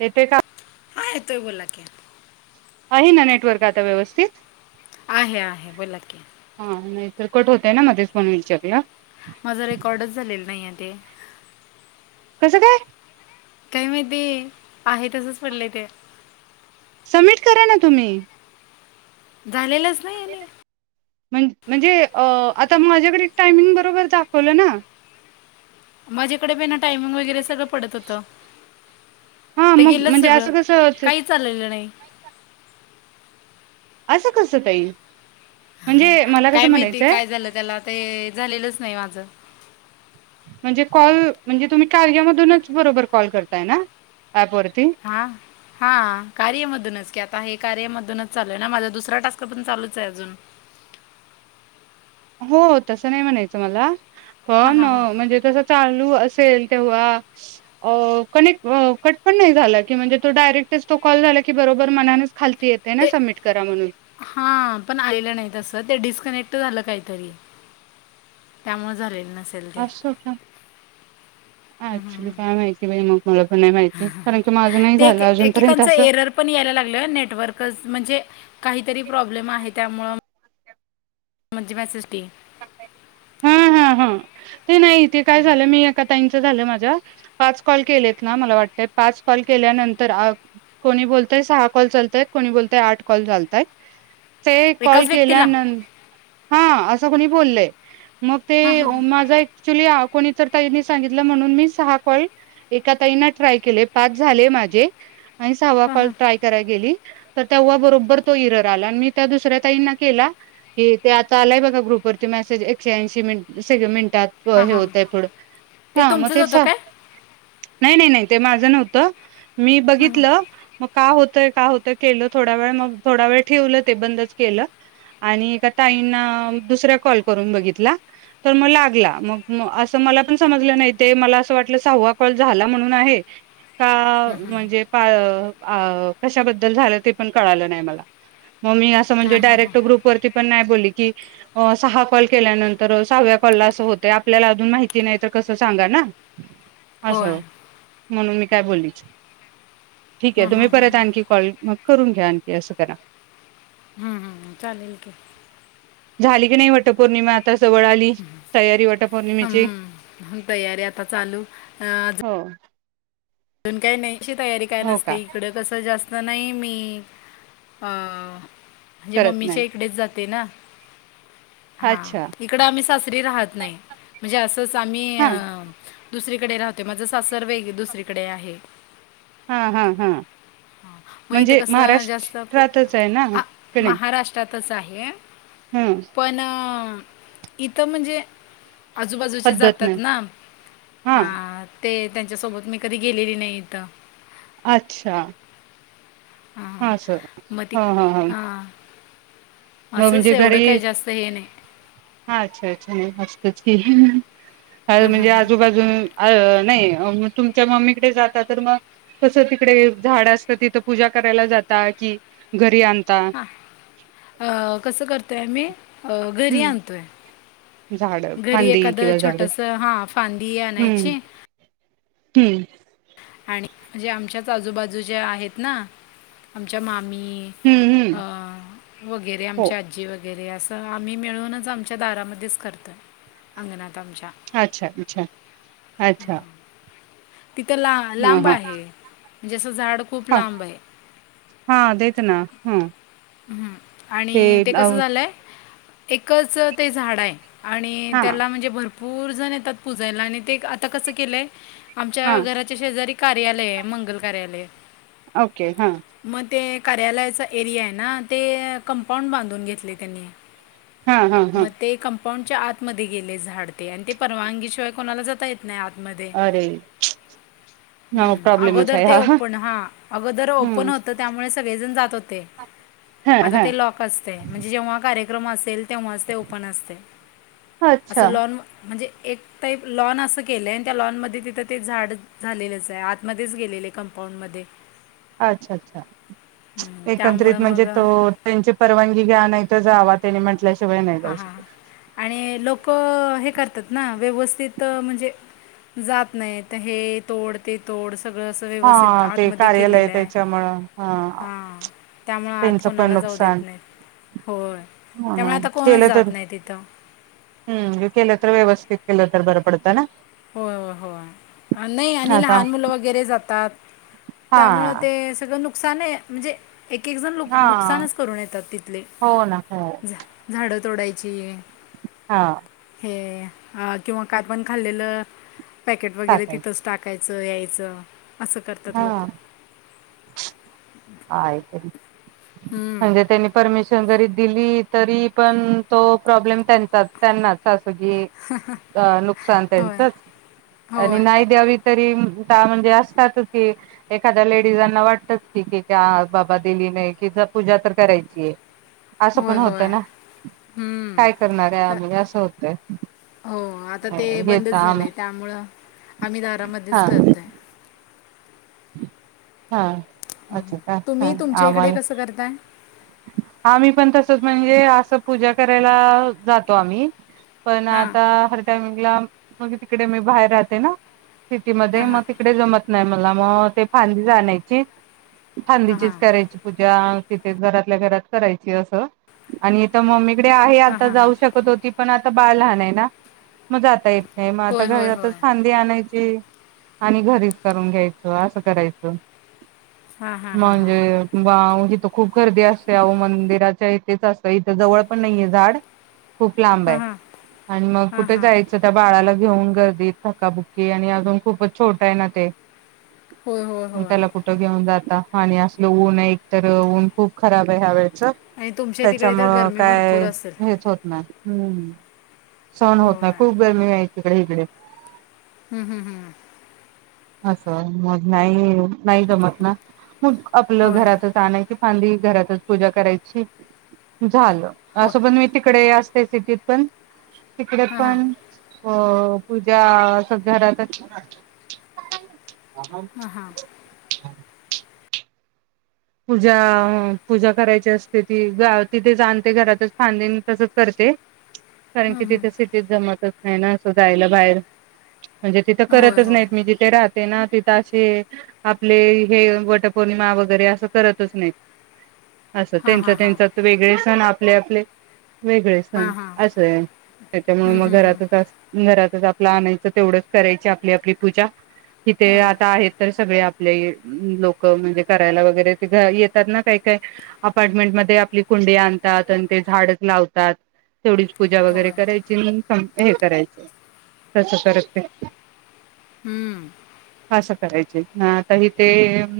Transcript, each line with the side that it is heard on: right: येते का?
left: हाय येतोय बोला की.
right: आहे आहे ना नेटवर्क आता व्यवस्थित.
left: आहे आहे आहे बोलाकी.
right: हा नाही तरर कट होतय ना मध्येच म्हण विच आपला
left: माझा रेकॉर्डच झालेला नाही आहे ते.
right: कसं काय?
left: काय माहिती आहे तसच पडलंय ते.
right: सबमिट करा ना तुम्ही.
left: झालेलंच नाही. आणि
right: म म्हणजे अ आता माझ्याकडे टायमिंग बरोबर दाखवलं ना
left: माझ्याकडे बी ना टायमिंग वगैरे सगळं पडत होतं
right: हा
left: ते
right: मग
left: गेलंच
right: म्हणजे
left: सगळं,
right: असं कसं
left: काहीच आलेलं नाही.
right: असं कसं ताई. म्हणजे मला कसं म्हणायचंय
left: ह्याला त्याला ते झालेलंच नाही माझं
right: म्हणजे कॉल म्हणजे तुम्ही कार्या मधूनच बरोबर कॉल करताय ना ऍप वरती
left: हां. हा कार्या मधूनच की आता हे कार्यामधूनच चालू आहे ना माझा दुसरा टास्क अजून चालूच आहे अजून
right: हो तसं नाही म्हणायचं मला
left: हां
right: पण
left: हां हां
right: म्हणजे तस चालू असेल तेव्हा अह कनेक्ट अह कट पण नाही झाला की म्हणजे तो डायरेक्टच तो कॉल झाला की बरोबर मनानेच खालती येत त्यांना सबमिट करा म
left: हा पण आलेलं नाही तसं ते डिस्कनेक्ट झालं काहीतरी त्यामुळे झालेल नस
right: अस की ऍक्च्युली काय माहिती नाय बाई मला पण नाही माहिती कारण की माझं नाही
left: ते एक
right: झालं अजूनपर्यंत
left: एकेकांचं
right: असं.
left: एरर पण यायला लागल नेटवर्कच म्हणजे काहीतरी प्रॉब्लेम आहे त्यामूळ म्हणज मेसेज की
right: हा हा हा ते नाही तेे काय झालं मी आता त्यां च झालंय माझं पाच कॉल केलेत ना मला वाटत, पाच कॉल केल्यानंतर कोणी बोलतय सहा कॉल चालतायत कोणी बोलतय आठ कॉल चालतात ते कॉल
left: एकाच व्यक्तीला
right: केल्यानं हा असं कोणी बोललय मग
left: हां
right: ते
left: हां
right: माझ ऍक्च्युली कोणीतरी ताईनी सांगितलं म्हणून मी सहा कॉल एका ताईना ट्राय केले पाच झाले माझे आणि सहावा
left: हां
right: कॉल
left: हां
right: ट्राय कराय गेली तर तेव्हा बरोबर तो एरर आला, मी त्या दुसऱ्या ताईंना केला कि ते आता आलाय बघा ग्रुपवरती मेसेज एकशे ऐंशी मि [unintelligible] मिनटात हो
left: हां
right: हे
left: हां
right: होतय पुढं
left: ते
right: हा मग
left: तुमचंच
right: तेच
left: होतं
right: ओ,
left: काय
right: नाही नाही नाही ते माझं नव्हतं मी
left: हां हां
right: बघितलं मग का होतंय का होतंय केलं थोड्या वेळ मग थोडा वेळ ठेवलं ते बंदच केलं आणि एका ताईंना दुसरा कॉल करून बघितला तर मग लागला मग म असं मला पण समजलं नाही ते मला असं वाटलं सहावा कॉल झाला म्हणून आहे का म्हणजे अह अह कशाबद्दल झालं ते पण कळालं नाही मला म मी अस अस म्हणजे
left: हां हां हां
right: डायरेक्ट ग्रुप वरती पण नाय बोलली की अह सहा कॉल केल्यानंतर सहाव्या कॉलला असं होतं आपल्याला अजून माहिती नाही तर कसं सांगा ना हम्
left: होय
right: असं
left: हां
right: म्हणून मी काय बोललीच ठीक आहे तुम्ही
left: हां हां
right: परत आणखी कॉल मग करून घ्या आणखी असं करा
left: हं, चालेल की.
right: झाली की नाही वटपौर्णिमा आता जवळ आ ली तयारी वट पौर्णिमेची
left: हं. तयारी आता चालू अं,
right: हो
left: अजून काय न्यायची तयारी काय
right: हो का
left: नसते इकडं कसं जास्त नाही मी अह म्हणजे
right: करत नाही
left: मम्मीच्या इकडेच जाते ना हा
right: अच्छा
left: इकडं आम्ही सासरी राहत नाही म्हणजे असंच आम्ही
right: हा
left: अह दुसरीकडे राहते माझं सासर दुसरीकडे आहे.
right: हा हा हा
left: मग इथं
right: म्हणजे
left: कसं जास्त को-
right: महाराष्ट्रातच आहे ना
left: आ-
right: क नाय?
left: महाराष्ट्रातच आहे
right: हम्म
left: पण इथं म्हणजे आजूबाजूचे
right: पद्धत
left: जातात
right: नाही
left: ना
right: हा
left: ते त्यांच्यासोबत मी कधी गेलेली नाही हित
right: अच्छा!
left: हां
right: हा सर
left: मग ती
right: हा हा हा
left: हां
right: मग
left: असंच
right: म्हणजे
left: एवढं
right: घरी
left: काय जास्त हे नाही
right: हा अच्छा अच्छा! मस्तच ह अर म्हणजे आजूबाजू अ अ नाही तुमच्या मम्मीकडे जाता तर मग कस तिकडे झाड असतं तिथं पूजा करायला जाता कि घरी आणता?
left: हां अ कसं करतोय आम्ही घरी
right: हम्म
left: आणतोय.
right: झाड
left: घरी
right: फांदी
left: एखादं
right: किंवा झाड
left: छोटस हा फांदी
right: हम्म
left: आणायची
right: हम्म
left: आणि म्हण जे आमच्याच आजूबाजूच्या आहेत ना? आमच्या मामी
right: हम्म हम्म
left: वगैरे
right: हो
left: आमच्या आजी वगैरे वगैरे असं आम्ही मिळूनच आमच्या दारामध्येच करतोय अंगणात आमच्या.
right: अच्छा अच्छा अच्छा!
left: तिथं ला
right: ह
left: लांब
right: ह
left: आहे जे असं झाड खूप
right: ह
left: लांब आहे.
right: हा तेच ना हा.
left: ह् आणि ते कसं झालंय एकच ते झाड आहे. आणि
right: हा
left: त्याला म्हणजे भरपूर जण येतात प पुजायला आणि ते आता कसं केलंय
right: हा
left: आमच्या घराच्या शेजारी कार्यालय आहे मंगल कार्यालय
right: ओके हा.
left: मग ते कार्यालयाचा एरिया आहे ना ते कंपाऊंड बांधून घेतले त्यांनी
right: हा हा हा
left: मग ते कंपाऊंडच्या आतमध्ये गेले झाड ते आणि ते परवानगीशिवाय कोणाला जाता येत नाही आतमध्ये.
right: अरे! [inaudible]
left: हम्म
right: प्रॉब्लेमच
left: अगोदर
right: आहे
left: ते
right: हा
left: ओपन हा अगोदर ओपन
right: हम्म
left: होतं त्यामुळे सगळेजण जात होते.
right: हा
left: आता
right: हा
left: ते लॉक असते म्हणजे जेव्हा कार्यक्रम असेल तेव्हाच ते ओपन असते असं
right: अच्छा
left: लॉन म्हणजे एक तर लॉन असं केलंय त्या लॉन मध्ये तिथं ते झाड झालेलंच आहे आतमध्येच गेलेले कंपाऊंड मध्ये
right: ह अच्छा अच्छा
left: हम्म, त्यामुळे
right: एकंद्रित म्हणजे तो
left: मग
right: त्यांची परवानगी घ्या नाही तर जावा. त्यांनी म्हटल्याशिवाय नाही
left: हां
right: जाऊ शकत.
left: हां आणि लोक हे करतात ना व्यवस्थित म्हणजे जात नाही तर हे तोड ते तोड सगळं व्यवथ
right: हा ते
left: आतमध्ये केले
right: कार्यालय त्याच्यामुळं
left: ह
right: हा
left: त्यामुळे
right: त्यांचं पण
left: कोणाला जाऊ देत
right: नुकसान
left: नाहीत होय
right: हो
left: त्यामुळे
right: ना
left: आता कोणच जात नाही तिथं.
right: हम् केलंत व्यवस्थित केलंत बर पडत ना?
left: होय हो होय नाही आणि
right: आता
left: लहान मुलं वगैरे जातात.
right: हा
left: त्यामुळे ते सगळं नक नुकसान म्हणजे एक एक जण लुक
right: हा
left: नुकसानच करून येतात तिथले
right: हो ना हो
left: झाडं तोडायची
right: हा
left: हे किंवा काय पण खाल्लेलं पॅकेट वगैरे
right: टाकायच
left: तिथच टाक टाकायचं यायचं असं करतात
right: हा
left: लोक. हम्म,
right: म्हणजे त्यांनी परमिशन जरी दिली तरी पण तो प्रॉब्लेम त्यांचा त्यांनाच अस की अ नुकसान
left: होय
right: त्यांचच आणि
left: होय
right: नाही द्यावी. तरी म्हणजे असतातच की एखाद्या लेडीजांना वाटत की त्या बाबा दिली नाही कि ज पूजा तर करायचीय. असं पण
left: होय
right: होतय
left: होय
right: ना
left: हम्म.
right: काय करणार
left: तर
right: आहेम असं होत.
left: हो आता ते बंदच झालंय त्यामुळं आम्ही दारामध्येच
right: हा
left: करतय.
right: हा अच्छा! का हा
left: तुम्ही तुमच्या इकडे
right: आम्हाला.
left: कसं करताय
right: आम्ही पण तसच म्हणजे असं पूजा करायला जातो आम्ही. पण
left: हां
right: आता हर टमंगला मग तिकडे मी बाहेर राहते ना सिटीमध्ये
left: हां
right: मग
left: हां
right: त. इकडे जमत नाही मला मग ते फांदी जाायची
left: हां
right: फांदीचीच
left: हां
right: करायची. पूजा किथे घरातल्या घरात करायची असं आणि इथ मम्मीकडे आहे
left: हां
right: आता
left: हां हां
right: जाऊ शकत. जात होती पण आता बाळ लहान आहे ना मत जाता येत नाही मग आता
left: होय होय
right: घरातच
left: होय
right: आणायची आणि घरीच करून घ्यायच असं करायचं.
left: हां हां हां हां
right: म्हणजे तिथं खूप गर्दी असते. मंदिराच्या इथेच असत इथ जवळ पण नाहीये झाड. खूप लांब
left: हां
right: आहे
left: हां
right: आणि मग
left: हां
right: कुठे
left: हां
right: जायचं. त्या बाळाला घेऊन गर्दीत धक्काबुक्की आणि अजून खूपच छोट आहे ना ते.
left: हो हो.
right: त्याला कुठं घेऊन जाता आणि असल ऊन एक तर ऊन खूप खराब आहे ह्या वेळच.
left: आणि तुमच्या तिकडे तर
right: त्याच्यामुळं
left: गरमी भरपूर
right: काय
left: असेल
right: हेच होत नाही हम्. सण होत नाही
left: होय
right: खूप गरमी आहे तिकडे इकडे.
left: हम् हम हम्.
right: असं मग नाही नाही जमत ना मग आपलं
left: होय होय
right: घरातच आणायची. कांदी घरातच पूजा करायची झाल
left: होय
right: असं पण मी तिकडे असते ति त. पण तिकडे
left: हां हां
right: पण अ पूजा स घरातच. ह. [unintelligible]
left: हा.
right: पूजा पूजा करायची असते ती तिथे जाणते घरातच खांद तसच करते. कारण की
left: हं,
right: तिथे
left: हं.
right: सिटीत जमतच नाही ना असं जायला बाहेर. म्हणजे तिथं
left: होय
right: करतच
left: होय
right: नाहीत मी जिथे राहत. ना तिथे आपले हे वटपौर्णिमा वगैरे अस. करतच नाही अस
left: हां
right: त्यां
left: हां हां
right: त्यांच्या वेगळे सण आपले आपले. वेगळे
left: हां
right: सण
left: हां
right: असंय त्याच्यामुळे
left: हं,
right: मग
left: हं, हं.
right: घरातच अस. घरातच आपला आणायचं तेवढंच करायची आपली आपली पूजा कि ते
left: हां.
right: आता आहेत. तर सगळे आपले लोक म्हणजे करायला वगैरे ते घ येतात ना काही काय. अपार्टमेंटमध्ये आपली कुंडी आणतात आणि ते झाड लावतात. तेवढीच पूजा वगैरे
left: होय
right: करायची हे करायच तस करक ते.
left: हम्म.
right: असं करायचं हिते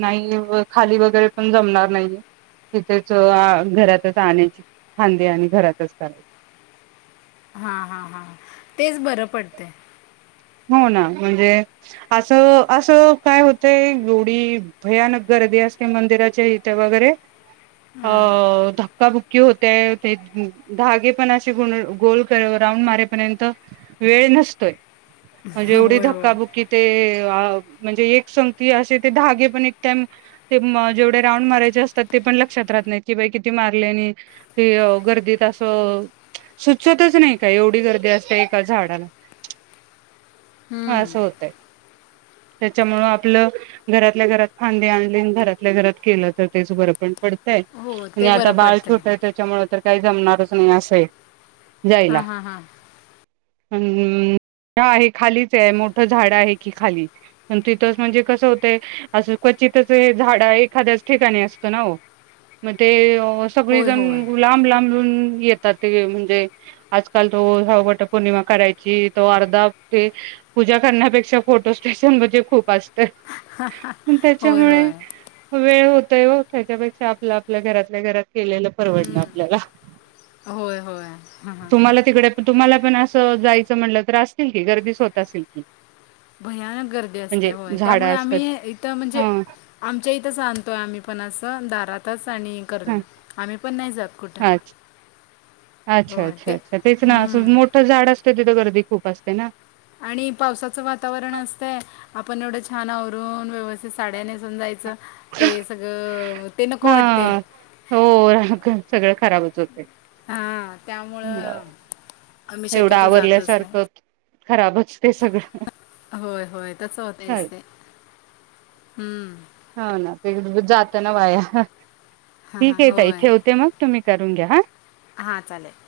right: नाही खाली वगरे. पण जमणार नाहीये तिथेच घरातच आणायची फांदी आणि घरातच करायची.
left: हा हा हा तेच बरं पडतंय.
right: हो ना म्हणजे असं असं काय होतंय एवढी भयानक गर्दी असते मंदिराच्या इथे वगैरे धक्का क्काबुक्की होतेते धागे पण असे ग गोल राऊंड मारेपर्यंत. वेळ नसतोय. म्हणजे एवढी
left: होय होय
right: धक्काबुक्की ते म्हणजे एक संगती असे ते धागे पण एक टाइम. ते जेवढे राऊंड मारयचे असतात ते पण लक्षात राहत नाही कि बाई किती मारले आणि की गर्दीत असं सुचतच नाही का एवढी गर्दी असते एका झाडाला. हा
left: हं.
right: असं होतय त्याच्यामुळं आपलं घरातल्या घरात खांदी आणली आणि घरातल्या घरात केलं तर तेच बरं पण पडतंय.
left: हो
right: आणि
left: ते
right: आता
left: बरं
right: बाळ
left: पडतंय
right: छोट आहे त्याच्यामुळे तर काही जमणारच नाही अस जायला
left: हां हां हां
right: अ हा आहे खालीच आहे मोठं झाड आहे की खाली पण तिथंच म्हणजे कसं होतंय असं क्वचितच झाड एखाद्याच ठिकाणी असतो ना हो मग ते सगळी
left: होय
right: जण
left: होय
right: लांब लांब लून येतात ते म्हणजे आजकाल तो हवट पौर्णिमा करायची तो अर्धा ते पूजा करण्यापेक्षा फोटो स्टेशन म्हणे खूप असते
left: होय
right: त्याच्यामुळे
left: होय
right: वेळ होतय व त्याच्यापेक्षा आपलं आपल्या घरातल्या घरात केलेलं परवडलं आपल्याला
left: होय होय हां हां
right: तुम्हाला तिकडे तुम्हाला पण असं जायचं म्हटलं त्र असतील की गर्दीच होत असेल की.
left: भयानक गर्दी असते
right: म्हणजे
left: होय
right: झाड
left: त्यामुळे
right: असतात
left: आम्ही इथ म्हणजे.
right: हा
left: आमच्या इथंच आणतोय आम्ही पण असं दारातच आणि करू
right: हा
left: आम्ही पण नाही जात कुठं
right: अच्छा अच्छा
left: होय
right: अच्छा
left: ते
right: अच्छा तेच ना अस
left: हं.
right: मोठं झाड असत तिथं गर्दी खूप असते ना
left: आणि पावसाचं वातावरण असतय आपण एवढं छान आवरून व्यवस्थित साड्या न समजायचं ते सगळं ते नको वाटते
right: हा हो रा सगळं खराबच होते
left: हां त्यामुळं आम्ही
right: एवढं
left: शक्यतो जातच
right: आवरल्यासारखं
left: नाही
right: खराबच ते सगळं
left: होय होय तच होतेच ते हम्म
right: हो ना ते जात ना वाया
left: हां
right: ठीक
left: हां
right: आहेेत
left: होय
right: इथे होते मग तुम्ही करून घ्या ह
left: हां चालेल